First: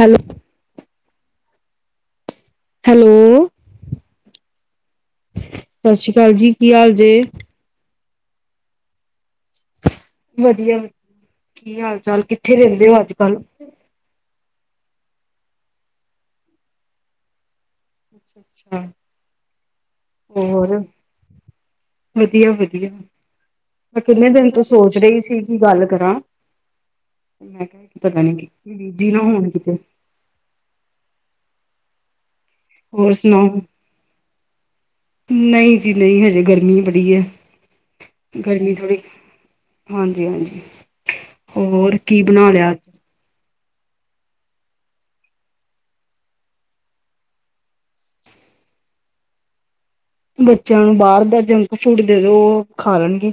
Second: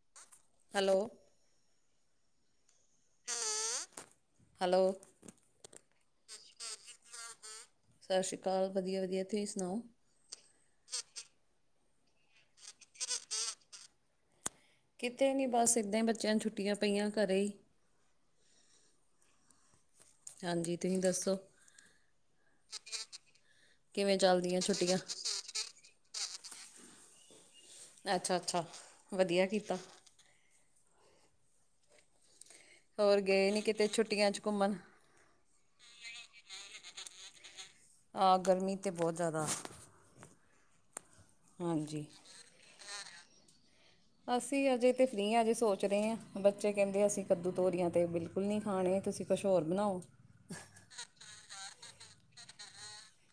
Hello, hello, hello, hello. ਸਾਸ਼ਰੀਕਾਲ ਜੀ ਕੀ ਹਾਲ ਜੇ ਸਾਸਰੀਕਾਲ ਕਾਲ ਵਧੀਆ, ਵਧੀਆ। ਤੁਹੀ ਸੁਣਾਓ? ਵਧੀਆ ਕੀ ਹਾਲ ਚਾਲ ਕਿੱਥੇ ਰੈਂਦੇ ਓ ਅੱਜ ਕੱਲ? ਕਿਤੇ ਨੀ ਬਸ ਏਦਾਂ ਈ ਬੱਚਿਆਂ ਨੂੰ ਛੁੱਟੀਆਂ ਪਈਆਂ ਘਰੇ ਈ। [inaudible] ਹਾਂਜੀ, ਤੁਹੀਂ ਦੱਸੋ? ਵਧੀਆ, ਵਧੀਆ ਮੈਂ ਕਿਵੇਂ ਕਿੰਨੇ ਦਿਨ ਚੱਲਦੀਆਂ ਤੋਂ ਸੋਚ ਛੁੱਟੀਆਂ ਰਈ ਸੀ। ਕੀ ਗੱਲ ਕਰਾਂ ਪਤਾ ਨੀ ਅੱਛਾ ਕੀ ਅੱਛਾ ਬੀਜੀ ਨਾ ਵਧੀਆ ਹੋਣ ਕੀਤਾ ਕਿਤੇ। ਹੋਰ ਗਏ ਨੀ ਕਿਤੇ ਛੁੱਟੀਆਂ ਚ ਘੁੰਮਣ? ਨਈ ਜੀ ਨਈ ਹਜੇ ਗਰਮੀ ਬੜੀ ਐ। ਆਹ ਗਰਮੀ ਤਾਂ ਥੋੜੀ ਬਹੁਤ ਜ਼ਿਆਦਾ ਹਾਂਜੀ, ਹਾਂਜੀ। ਹੋਰ ਹਾਂਜੀ ਕੀ ਬਣਾ ਲਿਆ? ਅਸੀਂ ਅਜੇ ਤੇ ਫ੍ਰਰੀ ਆਂ ਅਜੇ ਸੋਚ ਰੇ ਆਂ ਬੱਚੇ ਕੈਂਦੇ ਅਸੀਂ ਕੱਦੂ, ਤੋਰੀਆਂ ਤੇ ਬਿਲਕੁਲ ਨੀ ਖਾਣੇ। ਤੁਸੀਂ ਕੁਛ ਹੋਰ ਬਨਾਓ। ਬੱਚਿਆਂ ਨੂੰ ਬਾਅਰ ਦਾ ਜੰਕ ਫੂਡ ਦੇ ਦੋ ਓ ਖਾ ਲੈਣਗੇ।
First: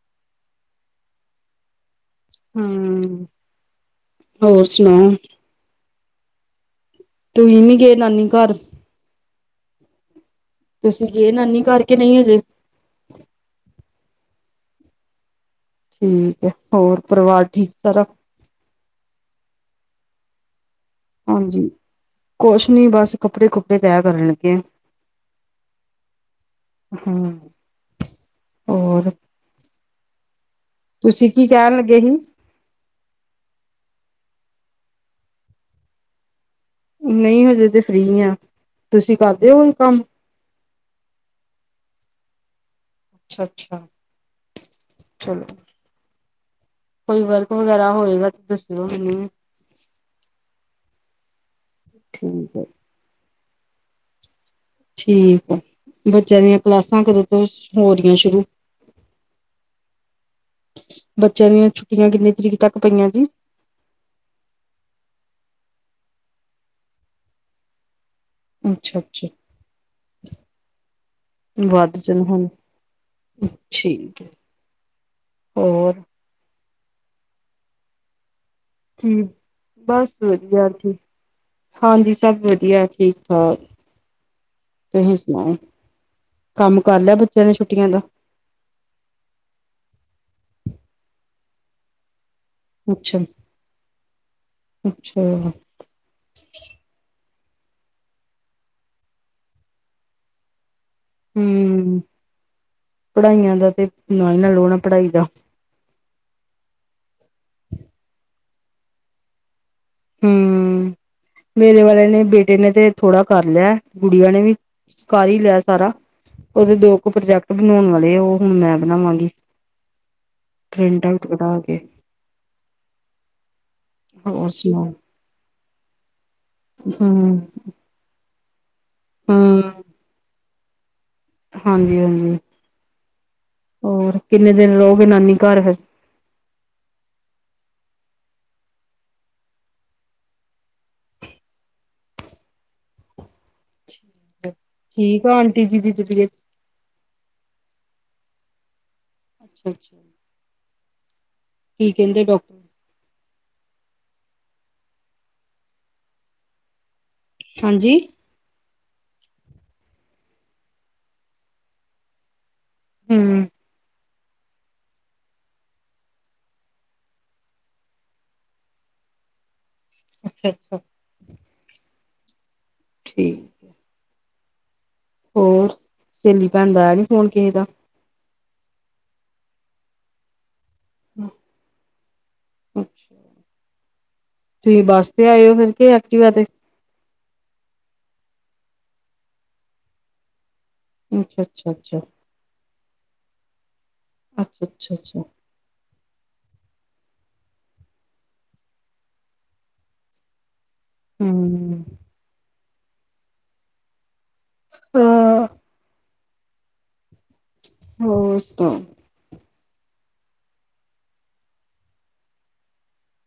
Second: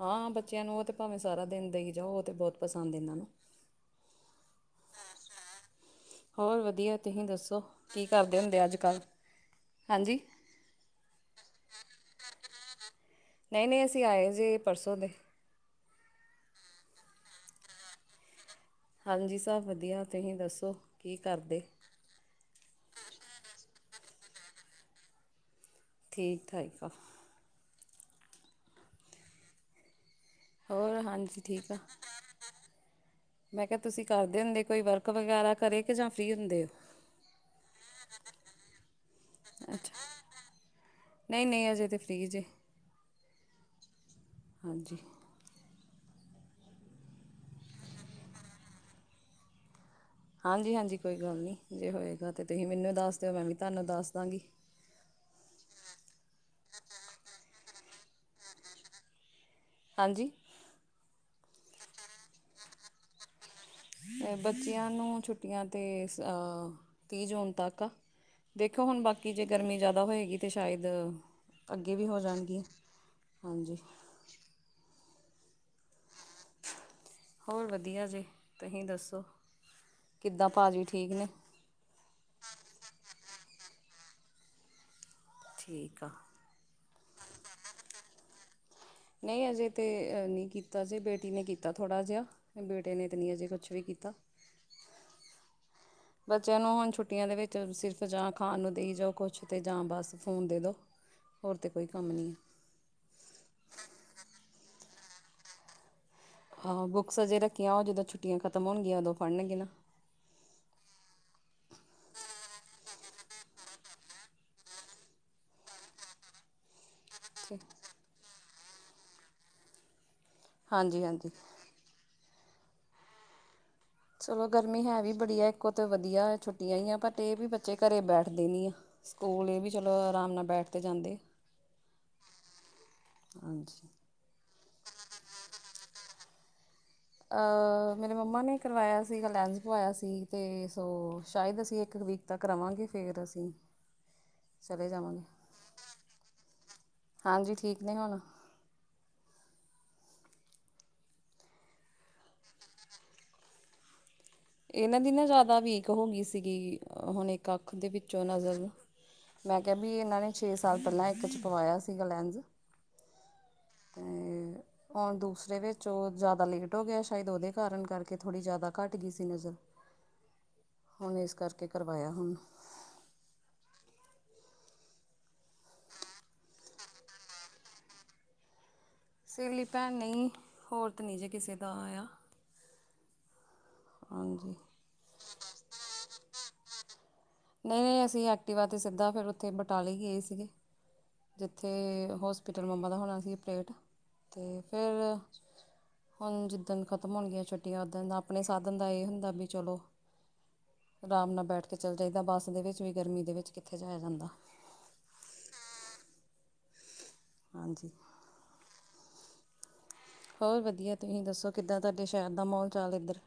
ਹਾਂ ਬੱਚਿਆਂ ਨੂੰ ਓ ਤੇ ਭਾਵੇਂ ਸਾਰਾ ਦਿਨ ਦੇਈ ਜਾਓ। ਤਾਂ ਬਹੁਤ ਪਸੰਦ ਹਾਂ ਇਹਨਾਂ ਨੂੰ ਹੋਰ ਸੁਣਾਓ? ਹੋਰ ਵਧੀਆ ਤੁਹੀਂ ਦੱਸੋ ਤੁਸੀਂ ਨੀ ਗਏ ਕੀ ਨਾਨੀ ਕਰਦੇ ਘਰ ਹੁੰਦੇ ਅੱਜ ਕੱਲ? ਹਾਂਜੀ। ਤੁਸੀਂ ਗਏ ਨਾਨੀ ਘਰ ਕੇ ਨਈ ਹਜੇ। ਨਈ ਨਈ ਅਸੀਂ ਆਏ ਜੇ ਪਰਸੋਂ ਦੇ। ਠੀਕ ਐ ਹੋਰ ਪਰਿਵਾਰ ਠੀਕ ਸਾਰਾ? ਹਾਂਜੀ, ਸਭ ਵਧੀਆ ਤੁਹੀ ਦੱਸੋ? ਕੀ ਕਰਦੇ ਹਾਂਜੀ, ਕੋਛ ਨੀ ਬਸ ਕੱਪੜੇ, ਕੁਪੜੇ ਤੈਅ ਕਰਨ ਲੱਗੇ ਆ। ਠੀਕ ਠਾਕ ਆ ਹਾਂ ਔਰ। ਹੋਰ, ਹਾਂਜੀ ਕੀ ਠੀਕ ਆਂ। ਕਹਿਣ ਲੱਗੇ ਸੀ? ਮੈਂ ਕੇਆ ਤੁਸੀਂ ਕਰਦੇ ਹੁੰਦੇ ਕੋਈ ਵਰਕ ਵਗੈਰਾ ਘਰੇ ਕੇ ਜਾਂ ਫਰੀ ਹੁੰਦੇ ਓ। ਨਈ ਹਜੇ ਤੇ ਫਰੀ ਆਂ ਤੁਸੀਂ ਕ ਅੱਛਾ ਨਈ ਨਈ ਅਜੇ ਤੇ ਫਰੀ ਜੇ। ਅੱਛਾ ਅੱਛਾ। ਹਾਂਜੀ ਚਲੋ ਕੋਈ ਵਰਕ ਵਗੈਰਾ ਹੋਏਗਾ ਤੇ ਦੱਸਿਓ ਮੈਨੂੰ। ਹਾਂਜੀ, ਹਾਂਜੀ ਕੋਈ ਗੱਲ ਨਈ ਜੇ ਹੋਏਗਾ ਤੇ ਠੀਕ ਹੈ। ਤੁਹੀ ਮੈਨੂੰ ਦੱਸ ਦਿਓ ਮੈਂ ਵੀ ਤਾਨੂੰ ਦੱਸ ਦਾਂਗੀ। ਠੀਕ ਐ ਬੱਚਿਆਂ ਦੀਆਂ ਕਲਾਸਾਂ ਕਦੋਂ ਤੋਂ ਹੋ ਰੀਆਂ ਸ਼ੁਰੂ? ਹਾਂਜੀ ਬੱਚਿਆਂ ਦੀਆਂ ਛੁੱਟੀਆਂ ਕਿੰਨੀ ਤਰੀਕ ਤੱਕ ਪਈਆਂ ਜੀ। ਬੱਚਿਆਂ ਨੂੰ ਛੁੱਟੀਆਂ ਤੇ ਅ ਤੀਹ ਜੂਨ ਤੱਕ ਆ। ਦੇਖੋ ਹੁਣ ਅੱਛਾ-ਅੱਛਾ। ਬਾਕੀ ਜੇ ਗਰਮੀ ਜ਼ਿਆਦਾ ਹੋਏਗੀ ਤੇ ਸ਼ਾਇਦ ਅੱਗੇ ਵੱਧ ਵੀ ਜਾਣ ਹੋ ਹੁਣ। ਜਾਣਗੀਆਂ। ਹਾਂਜੀ। ਔਰ। ਹੋਰ ਵਧੀਆ ਜੇ ਤੁਹੀ ਜੀ ਦੱਸੋ ਬਸ ਕਿੱਦਾਂ ਵਧੀਆ ਭਾਜੀ ਜੀ ਠੀਕ ਨੇ‌? ਹਾਂਜੀ ਸਭ ਵਧੀਆ ਠੀਕ ਠਾਕ ਤੁਹੀ ਸੁਣਾਓ। ਠੀਕ ਆ ਕੰਮ ਕਰ ਲੇਆ ਬੱਚਿਆਂ ਨੇ ਛੁੱਟੀਆਂ ਦਾ? ਨਈ ਅਜੇ ਤੇ ਨੀ ਕੀਤਾ ਜੇ ਬੇਟੀ ਨੇ ਕੀਤਾ ਥੋੜ੍ਹਾ ਜਿਹਾ। ਬੇਟੇ ਨੇ ਤਾਂ ਅੱਛਾ ਨਹੀਂ ਅਜੇ ਕੁਛ ਵੀ ਕੀਤਾ। ਅੱਛਾ। ਬੱਚਿਆਂ ਨੂੰ ਹੁਣ ਛੁੱਟੀਆਂ ਦੇ ਵਿੱਚ ਸਿਰਫ ਜਾਂ ਖਾਣ ਨੂੰ ਦੇਈ ਜਾਓ ਕੁਛ ਤੇ ਜਾਂ ਬਸ ਫੋਨ ਦੇਦੋ। [inaudible] ਹੂੰ ਪੜ੍ਹਾਈਆਂ ਦਾ ਤੇ ਨਾ ਹੀ ਨਾ ਲੋੜ ਆ ਪੜ੍ਹਾਈ ਦਾ। ਹਾਂ ਬੁੱਕਸ ਅਜੇ ਰੱਖੀਆਂ ਉਹ ਜਦੋਂ ਛੁੱਟੀਆਂ ਖਤਮ ਹੋਣਗੀਆਂ ਉਦੋਂ ਪੜਨਗੇ। ਹੂੰ ਮੇਰੇ ਵਾਲੇ ਨੇ ਬੇਟੇ ਨੇ ਤੇ ਥੋੜਾ ਕਰ ਲਿਆ ਗੁੜੀਆਂ ਨੇ ਵੀ, ਕਰ ਹੀ ਲਿਆ ਸਾਰਾ ਉਹਦੇ ਦੋ ਪ੍ਰੋਜੈਕਟ ਬਣਾਉਣ ਵਾਲੇ ਉਹ ਹੁਣ ਮੈਂ ਬਣਾਵਾਂਗੀ। ਹਾਂਜੀ ਪ੍ਰਿੰਟ ਆਊਟ ਹਾਂਜੀ ਕਢਾ ਕੇ। ਚਲੋ ਹੋਰ ਗਰਮੀ ਸੁਣਾਓ ਹੈ ਵੀ ਬੜੀ ਐ ਇੱਕੋ ਤੇ ਵਧੀਆ ਛੁੱਟੀਆਂ ਈ ਐ ਪਰ ਇਹ ਹਮ ਵੀ ਬੱਚੇ ਘਰੇ ਬੈਠਦੇ ਨੀ। ਸਕੂਲ ਇਹ ਵੀ ਚਲੋ ਆਰਾਮ ਨਾਲ ਬੈਠ ਤੇ ਜਾਂਦੇ। ਹਾਂਜੀ-ਹਾਂਜੀ, ਹਾਂਜੀ ਹੋਰ ਕਿੰਨੇ ਦਿਨ ਰੋਗੇ ਨਾਨੀ ਘਰ ਫਿਰ? ਅ ਮੇਰੇ ਮੰਮਾ ਨੇ ਕਰਵਾਇਆ ਸੀਗਾ ਲੈਂਸ ਪਵਾਇਆ ਸੀ ਤੇ ਸੋ ਸ਼ਾਇਦ ਅਸੀਂ ਇੱਕ ਵੀਕ ਤਾਂ ਕਰਾਵਾਂਗੇ ਫੇਰ ਅਸੀਂ ਚਲੇ ਜਾਵਾਂਗੇ ਠੀਕ ਆ ਆਂਟੀ ਜੀ ਦੀ ਤਬੀਅਤ? ਹਾਂਜੀ ਠੀਕ ਨੇ ਹੁਣ, [inaudible] ਕੀ ਕਹਿੰਦੇ ਡਾਕ ਇਹਨਾਂ ਦੀ ਨਾ ਜ਼ਿਆਦਾ ਵੀਕ ਹੋ ਗਈ ਸੀਗੀ ਹੁਣ ਇੱਕ ਅੱਖ ਦੇ ਹਾਂਜੀ ਵਿੱਚੋਂ ਨਜ਼ਰ। ਮੈਂ ਕਿਹਾ ਵੀ ਇਹਨਾਂ ਨੇ ਛੇ ਸਾਲ ਪਹਿਲਾਂ ਇੱਕ 'ਚ ਪਵਾਇਆ ਸੀਗਾ ਲੈਂਜ। ਹੂੰ, ਤੇ ਹੁਣ ਦੂਸਰੇ ਵਿੱਚ ਉਹ ਜ਼ਿਆਦਾ ਲੇਟ ਹੋ ਗਿਆ ਸ਼ਾਇਦ ਉਹਦੇ ਕਾਰਨ ਕਰਕੇ ਥੋੜੀ ਜਿਆਦਾ ਘੱਟ ਗਈ ਸੀ। ਤਿਨ ਹਜ਼ਾਰ [inaudible] ਹੁਣ ਏਸ ਕਰਕੇ ਕਰਵਾਇਆ ਹੁਣ। ਠੀਕ। ਹੋਰ, ਸੇਲੀ ਭੈਣ ਦਾ ਆਇਆ ਨੀ ਫੋਣ ਕਿਸੇ ਦਾ? ਸੇਲੀ ਭੈਣ ਨਈ ਹੋਰ ਤੇ ਨਹੀਂ ਜੇ ਕਿਸੇ ਦਾ ਆਇਆ, ਹਾਂਜੀ। ਤੁਸੀਂ ਬੱਸ ਤੇ ਆਇਓ ਫਿਰ ਕੇ ਐਕਟੀਵਾ ਤੇ? ਨਹੀਂ, ਅਸੀਂ ਐਕਟੀਵਾ ਤੇ ਸਿੱਧਾ ਫਿਰ ਉੱਥੇ ਬਟਾਲੇ ਗਏ ਸੀਗੇ ਜਿੱਥੇ ਅੱਛਾ-ਅੱਛਾ-ਅੱਛਾ ਹੋਸ ਪਿੱਟਲ ਮੰਮਾ ਦਾ ਹੋਣਾ ਸੀ ਔਪਰੇਟ, ਤੇ ਫੇਰ ਅੱਛਾ-ਅੱਛਾ-ਅੱਛਾ ਹੁਣ ਜਿੱਦਣ ਖ਼ਤਮ ਹੋਣਗੀਆਂ ਛੁੱਟੀਆਂ ਓਦਣ ਅਪਣੇ ਸਾਧਨ ਦਾ ਏਹ ਹੁੰਦਾ ਵੀ ਚਲੋ ਅਰਾਮ ਨਾਲ ਬੈਠ ਕੇ ਹੂੰ ਚੱਲ ਜਾਈਦਾ ਬੱਸ ਦੇ ਵਿੱਚ ਵੀ ਗਰਮੀ ਦੇ ਵਿੱਚ ਕਿੱਥੇ ਜਾਇਆ ਜਾਂਦਾ। ਹੂੰ, ਹਾਂਜੀ ਹੋਰ ਸੁਣਾਓ? ਹੋਰ ਵਧੀਆ ਤੁਹੀਂ ਦੱਸੋ ਕਿੱਦਾਂ ਤਾਡੇ ਸੈ਼ਰ ਦਾ ਮੌਲ-ਚਾਲ ਇੱਧਰ?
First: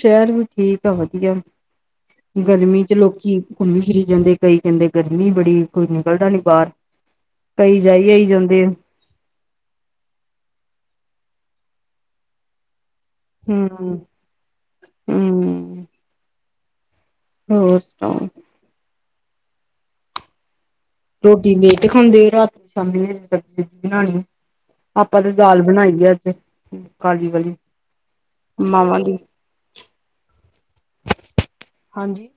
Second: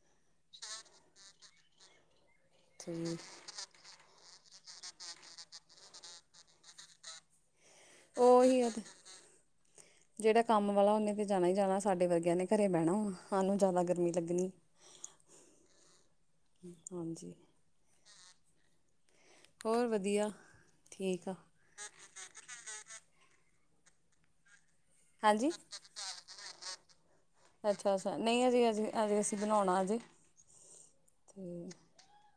ਸੈ਼ਰ ਵੀ ਠੀਕ ਐ ਵਧੀਅ ਐ ਗਰਮੀ ਚ ਤੇ ਲੋਕੀ ਘੁੱਮੀ-ਫਿਰੀ ਜਾਂਦੇ ਕਈ ਕੈੰਦੇ ਗਰਮੀ ਬੜੀ ਕੋਈ ਨਿਕਲਦਾ ਨੀ ਬਾਰ। ਓਹੀਓ ਤੇ। ਜੇੜਾ ਕੰਮ ਵਾਲਾ ਔਨੇ ਫਿਰ ਜਾਣਾ ਈ ਜਾਣਾ, ਸਾਡੇ ਵਰਗਿਆਂ ਨੇ ਘਰੇ ਬੈਣਾ ਵਾ। ਸਾਨੂੰ ਜਿਆਦਾ ਹੂੰ-ਹੂੰ ਗਰਮੀ ਲੱਗਣੀ, ਹੂੰ ਹਾਂਜੀ। ਹੋਰ ਸੁਣਾਓ? ਹੋਰ ਵਧੀਆ ਠੀਕ ਆ ਰੋਟੀ ਲੇਟ ਖਾਂਦੇ ਰਾਤ ਸ਼ਾਮੀ ਲੇ ਸਬਜ਼ੀ ਸਬੀ ਬਣਾਣੀ ਏ। ਆਪਾਂ ਤੇ ਹਾਂਜੀ ਦਾਲ ਬਣਾਈ ਐ ਅੱਜ ਕਾਲੀ ਵਾਲੀ ਅੱਛਾ-ਅੱਛਾ ਨਈ ਹਜੇ ਅਜੇ ਮਾਵਾਂ ਦੀ ਹਜੇ ਅਸੀਂ ਬਣਾਉਣਾ ਅਜੇ ਤੇ ਹਾਂਜੀ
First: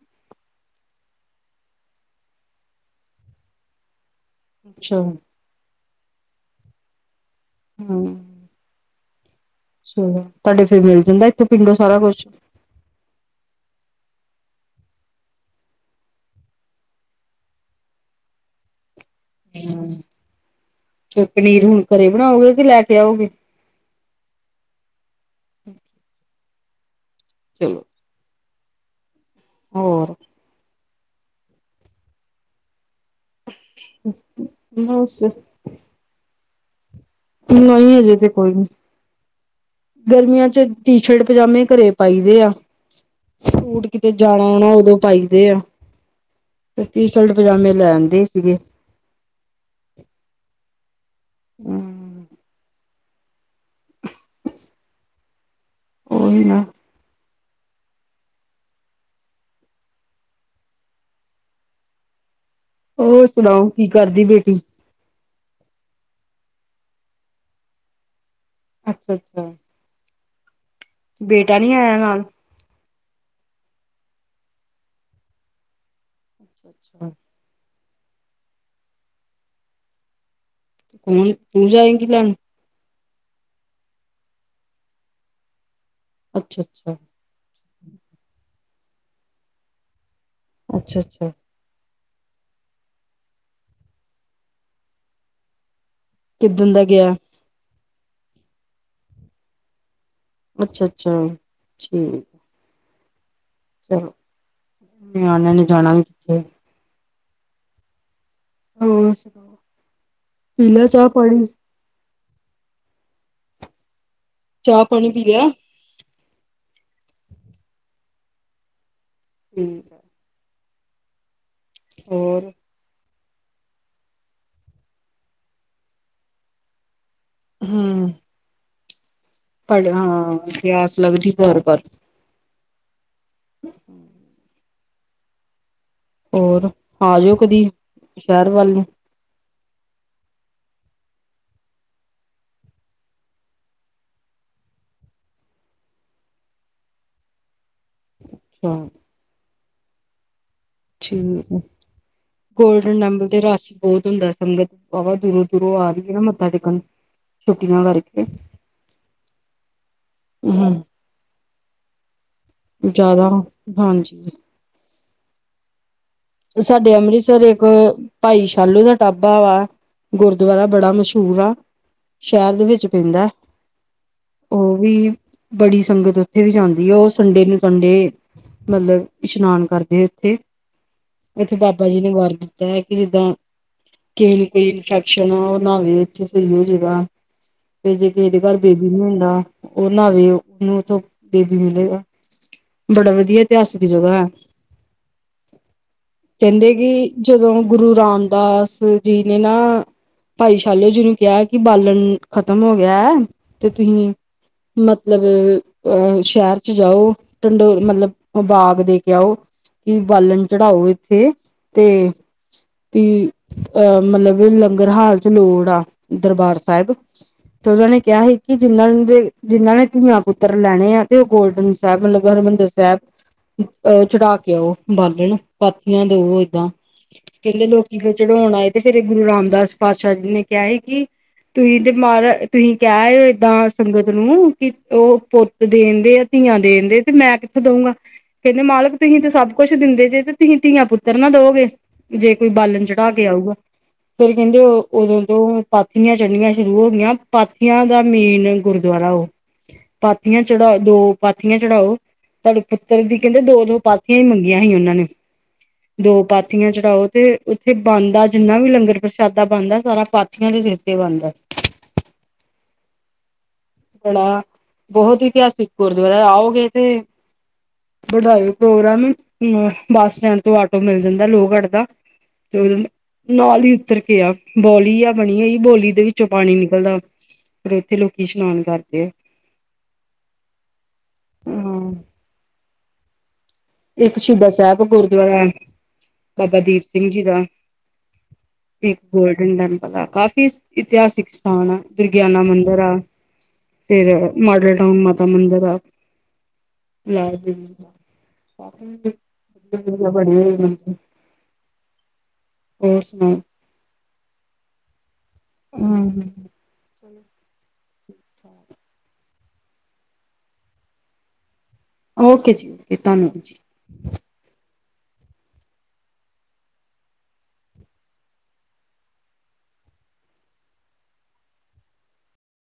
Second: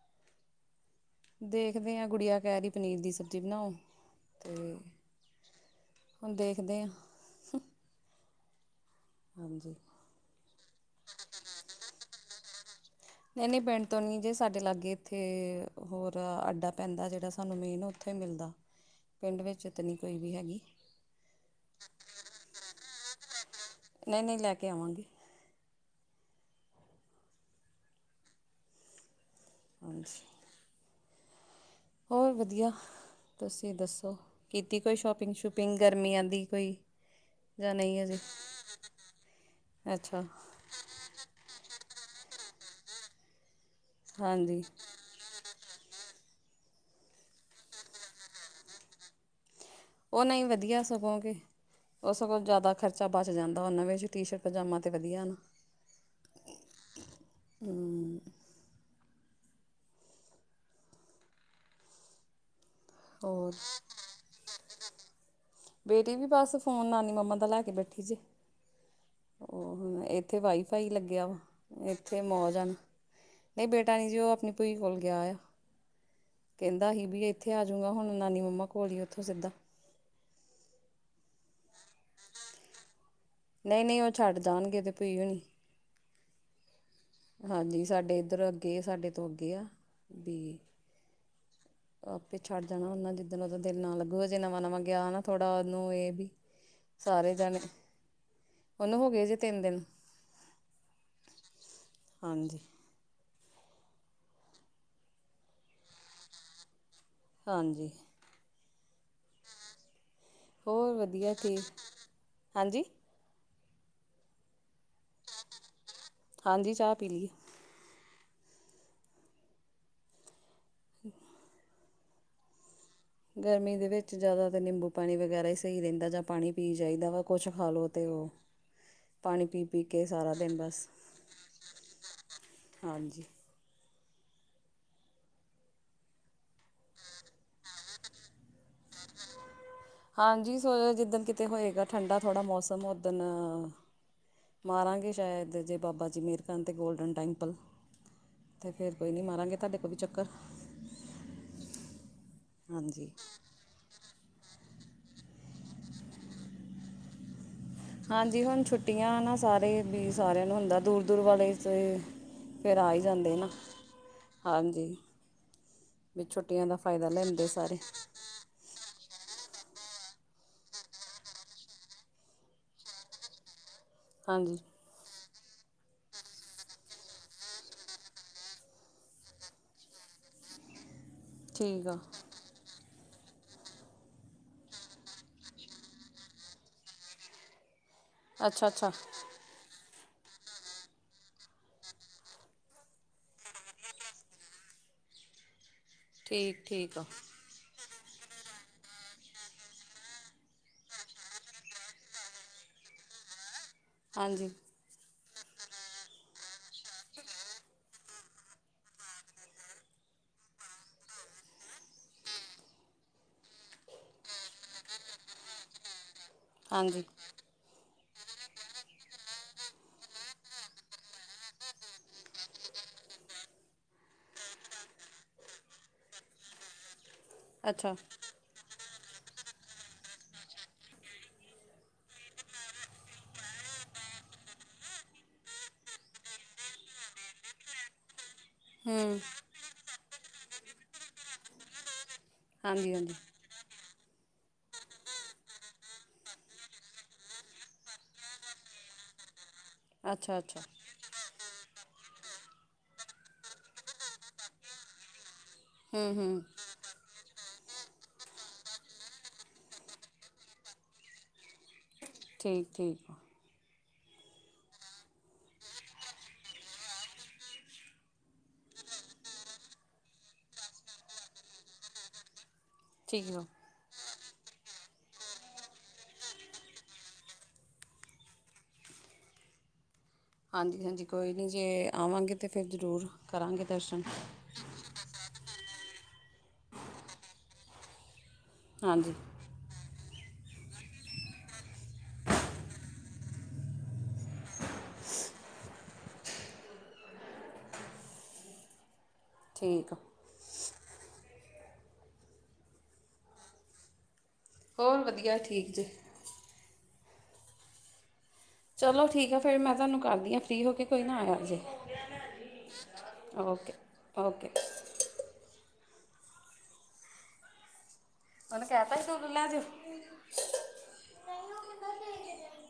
ਦੇਖਦੇ ਆ ਗੁੜੀਆ ਕੈਹ ਰੀ ਪਨੀਰ ਦੀ ਸਬਜ਼ੀ ਬਣਾਓ ਤੇ ਅੱਛਾ ਹੁਣ ਦੇਖਦੇ ਆਂ ਹੂੰ। ਹੂੰ ਹਾਂਜੀ ਚਲੋ ਤਾਡੇ ਫਿਰ ਮਿਲ ਜਾਂਦਾ ਇੱਥੇ ਪਿੰਡੋ ਸਾਰਾ ਕੁਛ ਨਈ-ਨਈ ਪਿੰਡ ਤੋਂ ਨੀ ਜੇ ਸਾਡੇ ਲਾਗੇ ਇੱਥੇ ਹੋਰ ਅੱਡਾ ਪੈਂਦਾ ਜੇੜਾ ਸਾਨੂੰ ਮੇਨ ਉਥੇ ਮਿਲਦਾ ਪਿੰਡ ਵਿੱਚ ਤੇ ਨੀ ਕੋਈ ਵੀ ਹੈਗੀ। ਫਿਰ ਪਨੀਰ ਹੁਣ ਘਰੇ ਬਣਾਓਗੇ ਕਿ ਲੈ ਕੇ ਆਓਗੇ। ਨਈ ਨਈ ਲੈ ਕੇ ਆਵਾਂਗੇ। ਚਲੋ। ਹੋਰ ਅੱਛਾ ਹੋਰ ਵਧੀਆ ਤੁਸੀਂ ਦੱਸੋ ਕੀਤੀ ਕੋਈ ਬਸ ਸ਼ੋਪਿੰਗ-ਸ਼ੂਪਿੰਗ ਗਰਮੀਆਂ ਦੀ ਕੋਈ ਜਾਂ ਨਈ ਨਹੀਂ ਹਜੇ ਅਜੇ ਤੇੇ ਕੋਈ ਨੀ ਅੱਛਾ ਗਰਮੀਆਂ 'ਚ ਟੀ-ਸ਼ਰਟ ਪਜਾਮੇ ਘਰੇ ਪਾਈ ਦੇ ਆ ਸੂਟ ਕਿਤੇ ਹਾਂਜੀ ਜਾਣਾ-ਆਣਾ ਉਦੋਂ ਪਾਈ ਦੇ ਐ ਤੇ ਟੀ-ਸ਼ਰਟ ਪਜਾਮੇ ਲੈ ਆਂਦੇ ਸੀਗੇ। ਓ ਨਈ ਵਧੀਆ ਸਗੋਂ ਕੇ ਓ ਹਮ ਸਗੋਂ ਜੈਦਾ ਖਰ ਚਾ ਬਚ ਜਾਂਦਾ ਵਾ ਨਵੇਚ ਟੀ-ਸ਼ਰਟ ਪਜਾਮਾ ਤੇ ਵਧੀਆ ਨਾ। ਓਹੀ ਨਾ ਹੂੰ ਹੋਰ ਸੁਣਾਓ ਕੀ ਕਰਦੀ ਬੇਟੀ ਬੇਟੀ ਵੀ ਬਸ ਫੋਨ ਨਾਨੀ-ਮੰਮਾ ਦਾ ਲੈ ਕੇ ਬੈਠੀ ਜੇ ਅੱਛਾ- ਅੱਛਾ ਹੂੰ ਏਥੇ ਵਾਈਫਾਈ ਲੱਗਿਆ ਵਾ ਬੇਟਾ ਨੀ ਹੁਣ ਆਇਆ ਏਥੇ ਨਾਲ ਮੌਜ ਆ। ਨਈ ਬੇਟਾ ਨਈ ਜੀ ਓ ਅਪਣੀ ਭੂਈ ਕੋਲ ਗਿਆ ਆ। ਕੈੰਦਾ ਹੀ ਅੱਛਾ ਬੀ ਏਥੇ ਆਜੂਗਾ ਹੁਣ ਨਾਨੀ ਮੰਮਾ ਕੋਲ ਹੀ ਉਥੋਂ ਸਿੱਧਾ‌ ਹੁਣ ਤੂੰ ਜਾਏਂਗੀ ਲੈਣ। ਨਈ- ਨਈ ਓ ਛੱਡ ਜਾਣਗੇ ਉਦੇ ਭੈ ਹੋਨੀ। ਅੱਛਾ-ਅੱਛਾ ਹਾਂਜੀ ਸਾਡੇ ਇੱਧਰ ਅੱਗੇ ਸਾਡੇ ਤੋਂ ਅੱਗੇ ਆ ਬੀ ਅੱਛਾ-ਅੱਛਾ ਆਪੇ ਛੱਡ ਜਾਣਾ ਉਹਨਾ ਜਿੱਦਾਂ ਓਦੋਂ ਦਿਲ ਨਾ ਲੱਗੂਗਾ ਜੇ ਨਵਾਂ-ਨਵਾਂ ਗਿਆ ਨਾ ਥੋੜਾ ਉਹਨੂੰ ਇਹ ਵੀ ਕਿੱਦਣ ਦਾ ਗਿਆ ਸਾਰੇ ਜਾਣੇ ਉਹਨੂੰ ਹੋ ਗਏ ਜੇ ਤਿੰਨ ਦਿਨ ਅੱਛਾ-ਅੱਛਾ ਠੀਕ ਹਾਂਜੀ ਚਲੋ ਨਿਆਣਿਆਂ ਨੇ ਜਾਣਾ ਵੀ ਕਿੱਥੇ ਹਾਂਜੀ ਹੋਰ ਸੁਣਾਓ ਪੀ ਲਿਆ ਹੋਰ ਚਾਹ ਵਧੀਆ ਪਾਣੀ ਤੇ ਹਾਂਜੀ ਚਾਹ ਪਾਣੀ ਪੀ ਲਿਆ। ਹਾਂਜੀ ਚਾਹ ਪੀ ਲਈ ਆ। ਠੀਕ ਆ। [unintelligible] ਹੋਰ ਗਰਮੀ ਦੇ ਵਿੱਚ ਜ਼ਿਆਦਾਤਰ ਨਿੰਬੂ-ਪਾਣੀ ਵਗੈਰਾ ਹੀ ਸਹੀ ਰਹਿੰਦਾ ਜਾਂ ਪਾਣੀ ਪੀ ਜਾਈਦਾ ਵਾ। ਕੁਛ ਖਾ ਲੋ ਤੇ ਹੂੰ ਉਹ ਪਾਣੀ ਪੀ-ਪੀ ਤੁਹਾਡੇ ਕੇ ਸਾਰਾ ਹਾਂ ਦਿਨ ਬਸ, ਪਿਆਸ ਲੱਗਦੀ ਬਾਰ ਬਾਰ ਹਾਂਜੀ। [inaudible] ਹੋਰ ਆ ਜਾਓ ਕਦੀ ਸ਼ਹਿਰ ਵੱਲ ਨੂੰ। ਹਾਂਜੀ, ਸੋਇ ਜਿੱਦ ਦਿਨ ਕਿਤੇ ਹੋਏਗਾ ਠੰਡਾ ਥੋੜ੍ਹਾ ਮੌਸਮ ਉੱਦਣ ਮਾਰਾਂਗੇ ਸ਼ਾਇਦ ਜੇ ਬਾਬਾ ਜੀ ਮੇਹਰ ਕਰਨ ਤੇ ਗੋਲਡਨ ਟੈਂਪਲ। ਤੇ ਅੱਛਾ ਫੇਰ ਕੋਈ ਨਹੀਂ ਮਾਰਾਂਗੇ ਤੁਹਾਡੇ ਕੋਲ ਵੀ ਚੱਕਰ। ਠੀਕ ਹੈ, ਗੋਲਡਨ ਹਾਂਜੀ ਟੈਂਪਲ ਤੇ ਰਸ਼ ਬਹੁਤ ਹੁੰਦਾ, ਸੰਗਤ ਵਵਾ ਦੂਰੋਂ-ਦੂਰੋਂ ਆ ਰਹੀ ਹੈ ਨਾ ਮੱਥਾ ਟੇਕਣ। ਛੁੱਟੀਆਂ ਕਰਕੇ। ਹਾਂਜੀ, ਹੁਣ ਛੁੱਟੀਆਂ ਨਾ ਸਾਰੇ ਵੀ ਸਾਰਿਆਂ ਨੂੰ ਹੂੰ ਹੁੰਦਾ ਦੂਰ-ਦੂਰ ਵਾਲੇ ਤੇ ਫਿਰ ਆ ਹੀ ਜ਼ਿਆਦਾ ਜਾਂਦੇ ਨਾ, ਹਾਂਜੀ ਹਾਂਜੀ। ਵੀ ਛੁੱਟੀਆਂ ਦਾ ਸਾਡੇ ਫਾਇਦਾ ਅੰਮ੍ਰਿਤਸਰ ਲੈਂਦੇ ਇੱਕ ਸਾਰੇ। ਭਾਈ ਸ਼ਾਲੂ ਦਾ ਢਾਬਾ ਵਾ ਗੁਰਦੁਆਰਾ ਬੜਾ ਮਸ਼ਹੂਰ ਆ। ਸ਼ਹਿਰ ਦੇ ਵਿੱਚ ਪੈਂਦਾ ਹਾਂਜੀ ਉਹ ਵੀ ਬੜੀ ਸੰਗਤ ਉੱਥੇ ਵੀ ਜਾਂਦੀ ਹੈ ਉਹ ਸੰਡੇ ਨੂੰ ਸੰਡੇ। ਮਤਲਬ ਇਸ਼ਨਾਨ ਕਰਦੇ ਆ ਉੱਥੇ। ਇੱਥੇ ਠੀਕ ਬਾਬਾ ਜੀ ਆ ਨੇ ਵਰ ਦਿੱਤਾ ਹੈ ਕਿ ਜਿੱਦਾਂ ਕਿ ਕੋਈ ਇਨਫੈਕਸ਼ਨ ਉਹ ਨਾਵੇ ਇੱਥੇ ਸਹੀ ਹੋ ਜਾਏਗਾ। ਤੇ ਜੇ ਕਿਸੇ ਦੇ ਘਰ ਅੱਛਾ ਬੇਬੀ ਅੱਛਾ ਨੀ ਹੁੰਦਾ। ਉਹ ਨਾਵੇ ਉਹਨੂੰ ਉੱਥੋਂ ਬੇਬੀ ਮਿਲੇਗਾ ਬੜਾ ਵਧੀਆ ਇਤਿਹਾਸਿਕ ਜਗ੍ਹਾ ਹੈ। ਠੀਕ ਕਹਿੰਦੇ ਠੀਕ ਆ ਕਿ ਜਦੋਂ ਗੁਰੂ ਰਾਮਦਾਸ ਜੀ ਨੇ ਨਾ ਭਾਈ ਸ਼ਾਲੋ ਜੀੂੰ ਕਿਹਾ ਕਿ ਬਾਲਣ ਖਤਮ ਹੋ ਗਿਆ ਹੈ ਤੇ ਤੁਸੀ ਹਾਂਜੀ ਮਤਲਬ ਅ ਸ਼ਹਿਰ ਚ ਜਾਓ ਟਡੋਰ ਮਤਲਬ ਬਾਗ ਦੇ ਕੇ ਆਓ। ਕਿ ਬਾਲਣ ਚੜ੍ਹਾਓ ਇੱਥੇ ਤੇ ਕਿ ਅਹ ਮਤਲਬ ਲੰਗਰ ਹਾਲ ਚ ਲੋੜ ਆ ਦਰਬਾਰ ਸਾਹਿਬ। ਹਾਂਜੀ ਤੇ ਉਹਨਾਂ ਨੇ ਕਿਹਾ ਸੀ ਕਿ ਜਿਨਾਂ ਦੇ ਜਿਨਾਂ ਨੇ ਧੀਆਂ ਪੁੱਤਰ ਲੈਣੇ ਆ ਤੇ ਉਹ ਗੋਲਡਨ ਸਾਹਿਬ ਮਤਲਬ ਹਰਿਮੰਦਰ ਸਾਹਿਬ ਅਹ ਚੜਾ ਕੇ ਉਹ ਬਾਲਣ ਨੂੰ। ਥਕਿਆਂ ੳਉਹ ਏਦਾਂ ਕਿਹੇ ਅੱਛਾ ਲੋਕੀ ਚੜਾਉਣ ਆਏ ਤੇ ਫੇਿਰ ਗੁਰੂ ਰਾਮਦਾਸ ਪਾਤਸ਼ਾਹ ਜੀ ਨੇ ਕਿਹਾ ਹੈ ਕਿ ਤੁਸੀਂ ਤੇ ਮਹਾਰਾਜ ਤੁਸੀਂ ਕਹਿ ਰਹੇ ਹੋ ਏਦਾਂ ਸੰਗਤ ਨੂੰ ਕਿ ਉਹ ਪੁਤ ਦੇਣ ਦੇ ਆ ਧੀਆਂ ਦੇਣ ਦੇ ਤੇ ਮੈਂ ਕਿੱਥੋਂ ਦਊਂਗਾ ਕਹਿੰਦੇ ਮਾਲਕ ਹੂੰ ਤੁਸੀਂ ਤੇ ਸਭ ਕੁੱਛ ਦਿੰਦੇ ਜੇ ਤੇ ਧੀ-ਧੀਆਂ-ਪੁੱਤਰ ਨਾ ਦੋਗੇ ਜੇ ਕੋਈ ਬਾਲਣ ਹਾਂਜੀ ਚੜਾ ਹਾਂਜੀ ਕੇ ਆਊਗਾ। ਫੇਰ ਕਹਿੰਦੇ ਓਦੋਂ ਤੋਂ ਪਾਥੀਆਂ ਚੜ੍ਹਨੀਆਂ ਸ਼ੁਰੂ ਹੋ ਗਈਆਂ ਪਾਥੀਆਂ ਦਾ ਮੇਨ ਗੁਰਦੁਆਰਾ ਉਹ ਅੱਛਾ ਪਾਥੀਆਂ ਅੱਛਾ ਚੜਾ ਜੋ ਪਾਥੀਆਂ ਚੜਾਓ ਤੁਹਾਡੇ ਪੁੱਤਰ ਦੀ ਕਹਿੰਦੇ ਦੋ-ਦੋ ਪਾਥੀਆਂ ਹੀ ਮੰਗੀਆਂ ਸੀ ਉਹਨਾਂ ਨੇ। ਦੋ ਹੂੰ ਹੂੰ ਪਾਥੀਆਂ ਚੜਾਓ ਤੇ ਉੱਥੇ ਬਣਦਾ ਜਿੰਨਾ ਵੀ ਲੰਗਰ ਪ੍ਰਸ਼ਾਦਾ ਬਣਦਾ ਸਾਰਾ ਪਾਥੀਆਂ ਦੇ ਸਿਰ ਤੇ ਬਣਦਾ। ਠੀਕ- ਠੀਕ। ਬੜਾ ਬਹੁਤ ਇਤਿਹਾਸਿਕ ਗੁਰਦੁਆਰਾ ਆਓਗੇ ਤੇ ਵਧਾਈ ਪ੍ਰੋਗਰਾਮ ਬੱਸ ਸਟੈਂਡ ਤੋਂ ਆਟੋ ਮਿਲ ਜਾਂਦਾ ਲੋਗੜ ਦਾ ਤੇ ਠੀਕ ਆ ਨਾਲ ਹੀ ਉੱਤਰ ਕੇ ਆ। ਬੌਲੀ ਆ ਬਣੀ, ਬੌਲੀ ਦੇ ਵਿੱਚੋਂ ਪਾਣੀ ਨਿਕਲਦਾ, ਫਿਰ ਉੱਥੇ ਲੋਕੀ ਇਸਨਾਨ ਕਰਦੇ ਹਾਂਜੀ-ਹਾਂਜੀ ਕੋਈ ਨਹੀਂ ਜੇ, ਹਾਂ ਆਵਾਂਗੇ ਤਾਂ ਫਿਰ ਜ਼ਰੂਰ ਕਰਾਂਗੇ ਦਰਸ਼ਨ ਇੱਕ ਸ਼ੁਦਾ ਸਾਹਿਬ ਗੁਰਦੁਆਰਾ ਹੈ, ਬਾਬਾ ਦੀਪ ਸਿੰਘ ਜੀ ਦਾ ਇੱਕ ਹਾਂਜੀ ਗੋਲਡਨ ਟੈਂਪਲ ਆ, ਕਾਫ਼ੀ ਇਤਿਹਾਸਿਕ ਸਥਾਨ ਆ ਦੁਰਗਿਆਨਾ ਮੰਦਿਰ, ਆ ਫਿਰ, ਮਾਡਲ ਟਾਊਨ ਮਾਤਾ ਮੰਦਿਰ, ਆ ਲ ਕਾਫੀ ਠੀਕ ਆ ਜਗਾ ਬਨੀਆ ਏ, ਉਥੇ ਹੋਰ ਸੁਣਾਓ? ਹੋਰ ਵਧੀਆ, ਠੀਕ ਜੇ ਹਮ ਚਲੋ ਠੀਕ ਆ, ਫੇਰ ਮੈਂ ਤੁਹਾਨੂੰ ਕਰਦੀ ਹਾਂ, ਫ੍ਰਰੀ ਹੋ ਕੇ ਕੋਈ ਨਾ ਆਇਆ ਜੇ ਓਕੇ ਜੀ ਓਕੇ ਧੰਨਵਾਦ ਜੀ ਓਕੇ, ਓਕੇ ਉਹਨੂੰਕਹਿ ਤਾ ਸੀਂ, ਏਨਾ ਚਿਰ